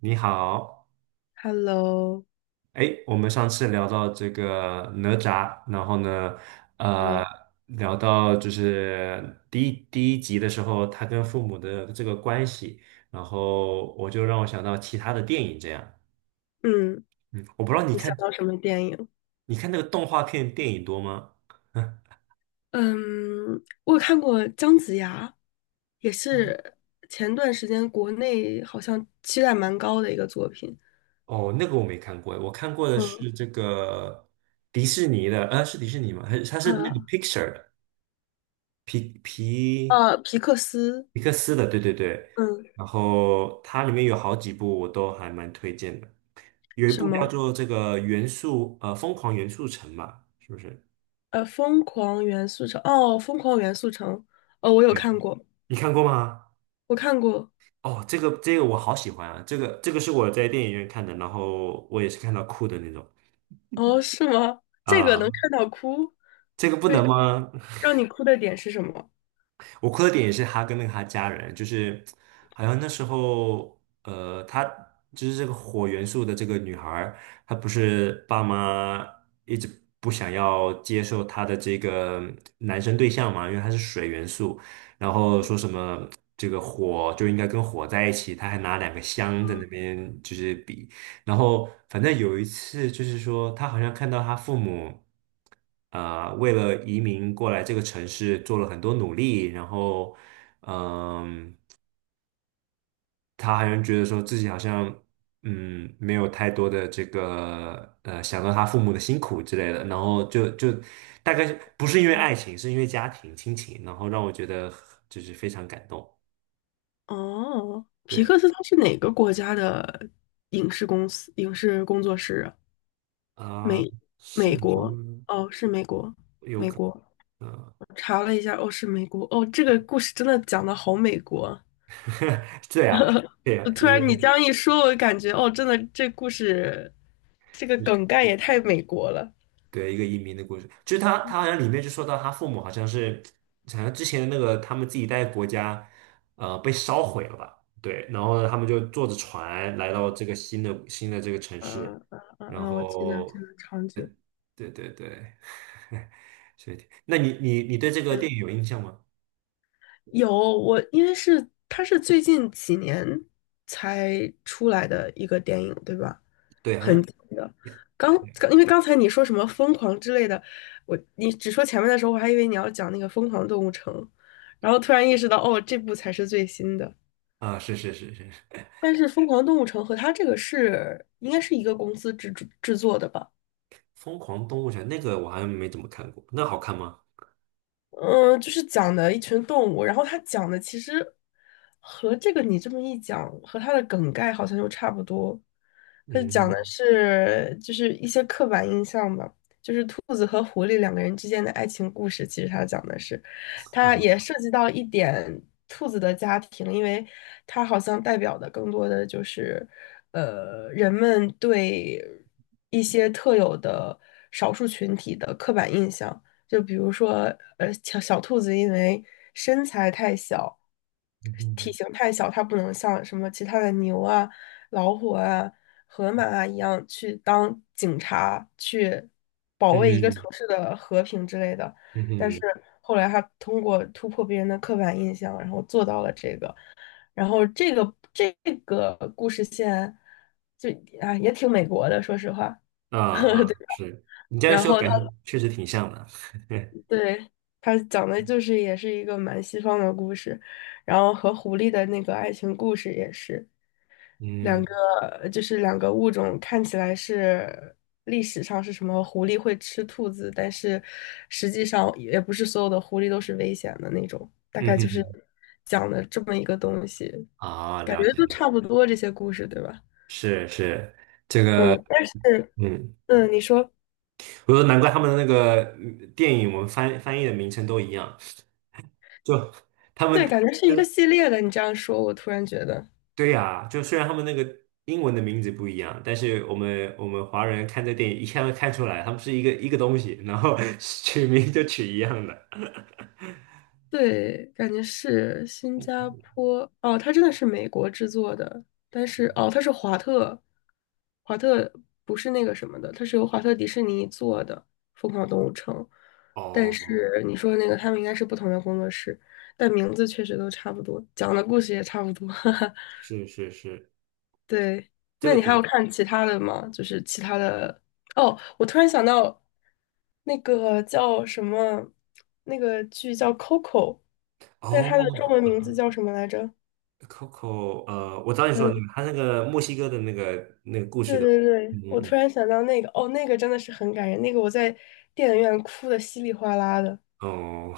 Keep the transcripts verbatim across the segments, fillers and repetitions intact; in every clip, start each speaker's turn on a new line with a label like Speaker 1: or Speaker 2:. Speaker 1: 你好。
Speaker 2: Hello，
Speaker 1: 哎，我们上次聊到这个哪吒，然后呢，呃，
Speaker 2: 对，
Speaker 1: 聊到就是第一第一集的时候，他跟父母的这个关系，然后我就让我想到其他的电影这样。
Speaker 2: 嗯，
Speaker 1: 嗯，我不知道你
Speaker 2: 你想
Speaker 1: 看
Speaker 2: 到什么电影？
Speaker 1: 你看那个动画片电影多吗？
Speaker 2: 嗯，我有看过姜子牙，也是前段时间国内好像期待蛮高的一个作品。
Speaker 1: 哦，那个我没看过。我看过的
Speaker 2: 嗯
Speaker 1: 是这个迪士尼的，呃，是迪士尼吗？还是它是那个
Speaker 2: 啊
Speaker 1: Pixar 的皮皮？
Speaker 2: 呃，皮克斯，
Speaker 1: 皮克斯的，对对对。
Speaker 2: 嗯，
Speaker 1: 然后它里面有好几部我都还蛮推荐的，有一
Speaker 2: 什
Speaker 1: 部叫
Speaker 2: 么？
Speaker 1: 做这个元素呃疯狂元素城嘛，是不是？
Speaker 2: 呃，疯狂元素城，哦，疯狂元素城，哦，我有
Speaker 1: 对，
Speaker 2: 看过，
Speaker 1: 你看过吗？
Speaker 2: 我看过，
Speaker 1: 哦，这个这个我好喜欢啊，这个这个是我在电影院看的，然后我也是看到哭的那种。
Speaker 2: 哦，是吗？这个能
Speaker 1: 啊，
Speaker 2: 看到哭，
Speaker 1: 这个不
Speaker 2: 为
Speaker 1: 能吗？
Speaker 2: 让你哭的点是什么？
Speaker 1: 我哭的点也是他跟那个他家人，就是好像那时候，呃，他就是这个火元素的这个女孩儿，她不是爸妈一直不想要接受她的这个男生对象嘛，因为他是水元素，然后说什么这个火就应该跟火在一起，他还拿两个香在
Speaker 2: 啊，
Speaker 1: 那边就是比。然后反正有一次就是说，他好像看到他父母，啊、为了移民过来这个城市做了很多努力。然后，嗯，他好像觉得说自己好像，嗯，没有太多的这个，呃，想到他父母的辛苦之类的，然后就就大概是不是因为爱情，是因为家庭亲情，然后让我觉得就是非常感动。
Speaker 2: 哦，皮
Speaker 1: 对。
Speaker 2: 克斯它是哪个国家的影视公司、影视工作室啊？
Speaker 1: 啊、
Speaker 2: 美
Speaker 1: 是
Speaker 2: 美
Speaker 1: 我
Speaker 2: 国？
Speaker 1: 们
Speaker 2: 哦，是美国，
Speaker 1: 有
Speaker 2: 美
Speaker 1: 可
Speaker 2: 国。
Speaker 1: 能。嗯、
Speaker 2: 我查了一下，哦，是美国。哦，这个故事真的讲的好美国啊。
Speaker 1: 对啊，对啊，
Speaker 2: 呃
Speaker 1: 就
Speaker 2: 突然你
Speaker 1: 是。
Speaker 2: 这样一说，我感觉哦，真的这故事这个梗概也太美国了。
Speaker 1: 对，一个移民的故事，就是他，他好像里面就说到他父母好像是，好像之前的那个他们自己带的国家，呃，被烧毁了吧？对。然后呢，他们就坐着船来到这个新的新的这个城市，
Speaker 2: 嗯嗯嗯
Speaker 1: 然
Speaker 2: 嗯，我记得这
Speaker 1: 后，
Speaker 2: 个场景。
Speaker 1: 对对对。所以，那你你你对这个
Speaker 2: 对，
Speaker 1: 电影有印象吗？
Speaker 2: 有我，因为是它是最近几年才出来的一个电影，对吧？
Speaker 1: 对，好
Speaker 2: 很
Speaker 1: 像
Speaker 2: 紧的。刚刚因为刚才你说什么疯狂之类的，我你只说前面的时候，我还以为你要讲那个《疯狂动物城》，然后突然意识到，哦，这部才是最新的。
Speaker 1: 啊，是是是是，
Speaker 2: 但是《疯狂动物城》和它这个是应该是一个公司制制作的吧？
Speaker 1: 《疯狂动物城》那个我好像没怎么看过，那好看吗？
Speaker 2: 嗯，就是讲的一群动物，然后他讲的其实和这个你这么一讲，和他的梗概好像又差不多。它讲
Speaker 1: 嗯
Speaker 2: 的是就是一些刻板印象吧，就是兔子和狐狸两个人之间的爱情故事。其实他讲的是，他也
Speaker 1: 啊，
Speaker 2: 涉及到一点兔子的家庭，因为他好像代表的更多的就是，呃，人们对一些特有的少数群体的刻板印象。就比如说，呃，小小兔子因为身材太小，体
Speaker 1: 嗯
Speaker 2: 型太小，它不能像什么其他的牛啊、老虎啊、河马啊一样去当警察，去保卫一个城
Speaker 1: 嗯
Speaker 2: 市的和平之类的。
Speaker 1: 嗯
Speaker 2: 但是
Speaker 1: 嗯。
Speaker 2: 后来它通过突破别人的刻板印象，然后做到了这个。然后这个这个故事线就啊也挺美国的，说实话。
Speaker 1: 啊啊，
Speaker 2: 对。
Speaker 1: 是你这样
Speaker 2: 然
Speaker 1: 说，
Speaker 2: 后他
Speaker 1: 感觉确实挺像的。
Speaker 2: 对，它讲的就是也是一个蛮西方的故事，然后和狐狸的那个爱情故事也是两
Speaker 1: 嗯
Speaker 2: 个，就是两个物种看起来是历史上是什么狐狸会吃兔子，但是实际上也不是所有的狐狸都是危险的那种，大
Speaker 1: 嗯
Speaker 2: 概就是
Speaker 1: 嗯，
Speaker 2: 讲的这么一个东西，
Speaker 1: 啊，
Speaker 2: 感觉
Speaker 1: 了解
Speaker 2: 都
Speaker 1: 了，
Speaker 2: 差不多这些故事，对吧？
Speaker 1: 是是，
Speaker 2: 嗯，但是
Speaker 1: 嗯，
Speaker 2: 嗯，你说
Speaker 1: 我说难怪他们的那个嗯电影，我们翻翻译的名称都一样，就他们
Speaker 2: 对，感觉是一个系列的，你这样说，我突然觉得。
Speaker 1: 对呀、就虽然他们那个英文的名字不一样，但是我们我们华人看这电影一看就看出来，他们是一个一个东西，然后 取名就取一样的。
Speaker 2: 对，感觉是新加坡哦，它真的是美国制作的，但是哦，它是华特，华特不是那个什么的，它是由华特迪士尼做的《疯狂动物城》，但
Speaker 1: 哦，
Speaker 2: 是你说那个他们应该是不同的工作室，但名字确实都差不多，讲的故事也差不多。
Speaker 1: 是是是，
Speaker 2: 对，
Speaker 1: 这
Speaker 2: 那
Speaker 1: 个
Speaker 2: 你还有
Speaker 1: 讲
Speaker 2: 看其他的吗？就是其他的，哦，我突然想到，那个叫什么，那个剧叫《Coco》，但是它的中文
Speaker 1: 哦。
Speaker 2: 名字叫什么来着？
Speaker 1: Coco,呃，我知道你说的那
Speaker 2: 嗯，
Speaker 1: 个，他那个墨西哥的那个那个故事
Speaker 2: 对
Speaker 1: 的，
Speaker 2: 对对，
Speaker 1: 嗯
Speaker 2: 我突
Speaker 1: 嗯
Speaker 2: 然想到那个，哦，那个真的是很感人，那个我在电影院哭的稀里哗啦的。
Speaker 1: 嗯哦。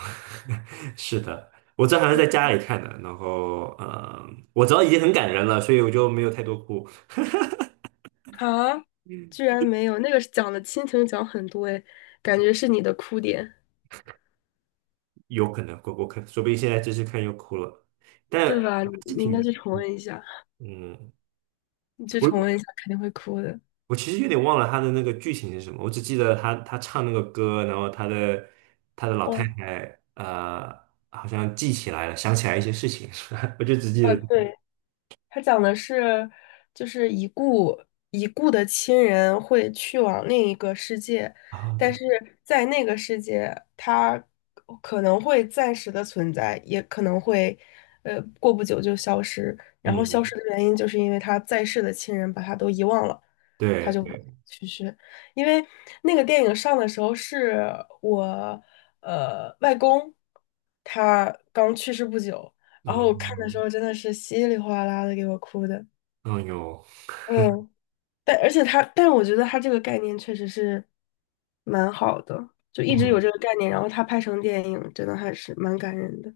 Speaker 1: 是的，我这还是
Speaker 2: 嗯
Speaker 1: 在家里看的，然后呃，我知道已经很感人了，所以我就没有太多哭，
Speaker 2: 啊，居然没有，那个是讲的亲情讲很多诶，感觉是你的哭点，
Speaker 1: 有可能过过可说不定现在继续看又哭了，但
Speaker 2: 对吧？你你应该去重温一下，
Speaker 1: 嗯，
Speaker 2: 你去重温
Speaker 1: 我
Speaker 2: 一下，肯定会哭的。
Speaker 1: 我其实有点忘了他的那个剧情是什么，我只记得他他唱那个歌，然后他的他的老太
Speaker 2: 哇
Speaker 1: 太呃好像记起来了，想起来一些事情，是吧？我就只记得
Speaker 2: 啊，
Speaker 1: 这个，
Speaker 2: 对，它讲的是，就是已故已故的亲人会去往另一个世界，
Speaker 1: 哦，对，
Speaker 2: 但是在那个世界，他可能会暂时的存在，也可能会，呃，过不久就消失。然后消
Speaker 1: 嗯。
Speaker 2: 失的原因就是因为他在世的亲人把他都遗忘了，他
Speaker 1: 对
Speaker 2: 就
Speaker 1: 对，
Speaker 2: 去世。因为那个电影上的时候是我，呃，外公他刚去世不久，然后我看的时
Speaker 1: 嗯
Speaker 2: 候真的是稀里哗啦的给我哭的，
Speaker 1: 嗯哟，
Speaker 2: 嗯，但而且他，但我觉得他这个概念确实是蛮好的，就一直有
Speaker 1: 嗯，
Speaker 2: 这个概念，然后他拍成电影，真的还是蛮感人的，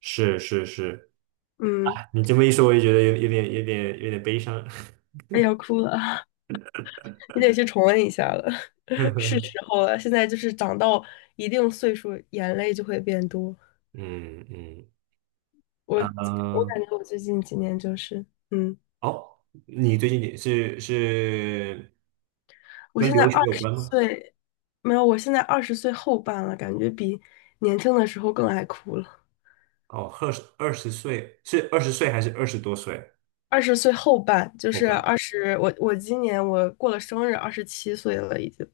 Speaker 1: 是是是，
Speaker 2: 嗯，
Speaker 1: 你这么一说，我也觉得有有点有点有点悲伤。
Speaker 2: 哎呀，要哭了啊，你得去重温一下了，是 时候了，现在就是长到一定岁数，眼泪就会变多，
Speaker 1: 嗯嗯，
Speaker 2: 我我
Speaker 1: 呃，
Speaker 2: 感觉我最近几年就是，嗯，
Speaker 1: 哦，你最近也是是
Speaker 2: 我
Speaker 1: 跟
Speaker 2: 现在
Speaker 1: 留学
Speaker 2: 二
Speaker 1: 有
Speaker 2: 十
Speaker 1: 关吗？
Speaker 2: 岁。没有，我现在二十岁后半了，感觉比年轻的时候更爱哭了。
Speaker 1: 哦，二十二十岁是二十岁还是二十多岁？
Speaker 2: 二十岁后半，就
Speaker 1: 后
Speaker 2: 是
Speaker 1: 半
Speaker 2: 二十，我我今年我过了生日，二十七岁了已经。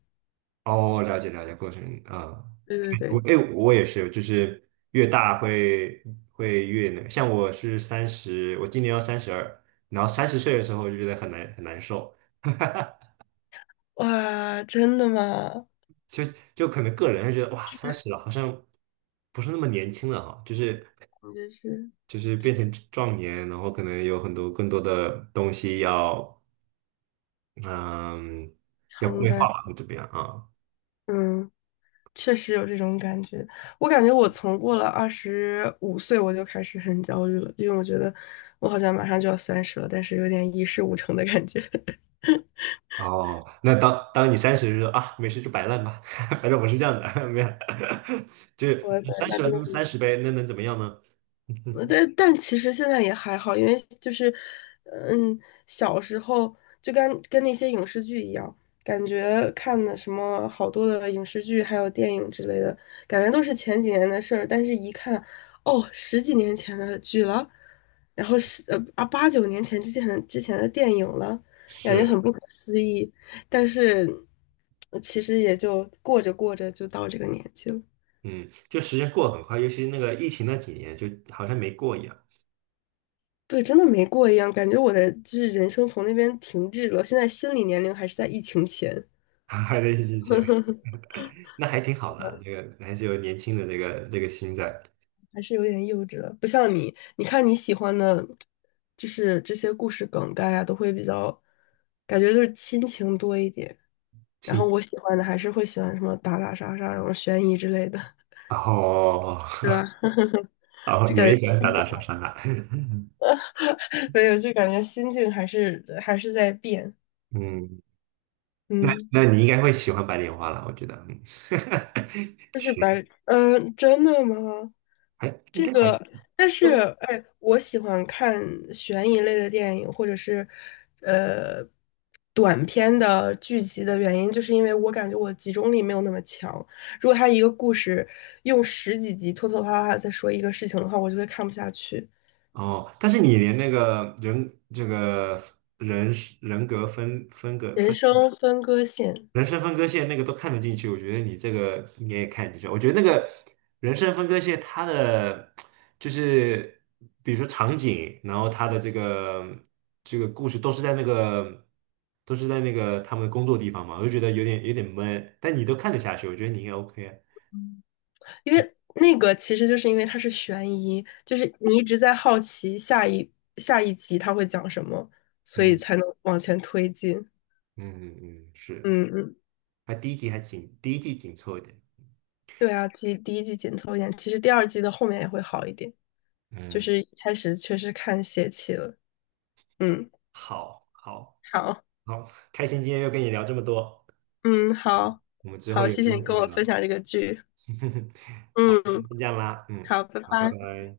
Speaker 1: 哦，了解了解，过程啊。
Speaker 2: 对对
Speaker 1: 我
Speaker 2: 对，
Speaker 1: 哎，我也是，就是越大会会越那个，像我是三十，我今年要三十二，然后三十岁的时候就觉得很难很难受，
Speaker 2: 哇，真的吗？
Speaker 1: 就就可能个人会觉得哇，
Speaker 2: 就
Speaker 1: 三
Speaker 2: 是
Speaker 1: 十了好像不是那么年轻了哈，就是
Speaker 2: 我就是
Speaker 1: 就是
Speaker 2: 确
Speaker 1: 变成
Speaker 2: 实
Speaker 1: 壮年，然后可能有很多更多的东西要嗯要
Speaker 2: 承
Speaker 1: 规划
Speaker 2: 担，
Speaker 1: 吧，么样啊。
Speaker 2: 嗯，确实有这种感觉。我感觉我从过了二十五岁我就开始很焦虑了，因为我觉得我好像马上就要三十了，但是有点一事无成的感觉。
Speaker 1: 哦，那当当你三十就说啊，没事就摆烂吧，反正我是这样的，没有，就是
Speaker 2: 我的天，
Speaker 1: 三
Speaker 2: 那
Speaker 1: 十了
Speaker 2: 真
Speaker 1: 那
Speaker 2: 的
Speaker 1: 就三十呗，那能怎么样呢？
Speaker 2: 呃 但但其实现在也还好，因为就是，嗯，小时候就跟跟那些影视剧一样，感觉看的什么好多的影视剧，还有电影之类的，感觉都是前几年的事儿，但是一看，哦，十几年前的剧了，然后是呃啊八九年前之前的之前的电影了，感觉
Speaker 1: 是，
Speaker 2: 很不可思议，但是呃其实也就过着过着就到这个年纪了。
Speaker 1: 嗯，就时间过得很快，尤其那个疫情那几年，就好像没过一样。
Speaker 2: 对，真的没过一样，感觉我的就是人生从那边停滞了。现在心理年龄还是在疫情前，
Speaker 1: 还在疫情前。那还挺好的，这个还是有年轻的这个这个心在。
Speaker 2: 还是有点幼稚了。不像你，你看你喜欢的，就是这些故事梗概啊，都会比较，感觉就是亲情多一点。然后
Speaker 1: 亲
Speaker 2: 我喜欢的还是会喜欢什么打打杀杀，然后悬疑之类的，
Speaker 1: 哦，
Speaker 2: 对吧？
Speaker 1: 哦，
Speaker 2: 就感
Speaker 1: 年
Speaker 2: 觉
Speaker 1: 一百
Speaker 2: 心
Speaker 1: 打
Speaker 2: 情
Speaker 1: 打杀杀。
Speaker 2: 没有，就感觉心境还是还是在变。
Speaker 1: 嗯，那
Speaker 2: 嗯。
Speaker 1: 那你应该会喜欢白莲花了，我觉得，嗯。
Speaker 2: 就是
Speaker 1: 行，
Speaker 2: 白，嗯，真的吗？
Speaker 1: 还应
Speaker 2: 这
Speaker 1: 该还
Speaker 2: 个，但是，哎，我喜欢看悬疑类的电影，或者是，呃，短片的剧集的原因，就是因为我感觉我集中力没有那么强。如果他一个故事用十几集拖拖拉拉地在说一个事情的话，我就会看不下去。
Speaker 1: 哦。但是你连那个人这个人人格分分隔
Speaker 2: 人
Speaker 1: 分。
Speaker 2: 生分割线。
Speaker 1: 人生分割线那个都看得进去，我觉得你这个应该也看得进去。我觉得那个人生分割线，它的就是比如说场景，然后它的这个这个故事都是在那个都是在那个他们的工作地方嘛，我就觉得有点有点闷，但你都看得下去，我觉得你应该 OK 啊。
Speaker 2: 因为那个其实就是因为它是悬疑，就是你一直在好奇下一下一集它会讲什么，所以
Speaker 1: 嗯
Speaker 2: 才能往前推进。
Speaker 1: 嗯嗯，是，
Speaker 2: 嗯嗯，
Speaker 1: 还第一集还紧，第一季紧凑一点。
Speaker 2: 对啊，第第一季紧凑一点，其实第二季的后面也会好一点，就
Speaker 1: 嗯，
Speaker 2: 是一开始确实看泄气了。嗯，
Speaker 1: 好，好，
Speaker 2: 好，
Speaker 1: 好，开心今天又跟你聊这么多，
Speaker 2: 嗯，好，
Speaker 1: 我们之后
Speaker 2: 好，
Speaker 1: 有
Speaker 2: 谢
Speaker 1: 机
Speaker 2: 谢你
Speaker 1: 会再
Speaker 2: 跟我分
Speaker 1: 聊。
Speaker 2: 享这个剧。
Speaker 1: 好，
Speaker 2: 嗯，
Speaker 1: 先这样啦，嗯，
Speaker 2: 好，拜
Speaker 1: 好，拜
Speaker 2: 拜。
Speaker 1: 拜。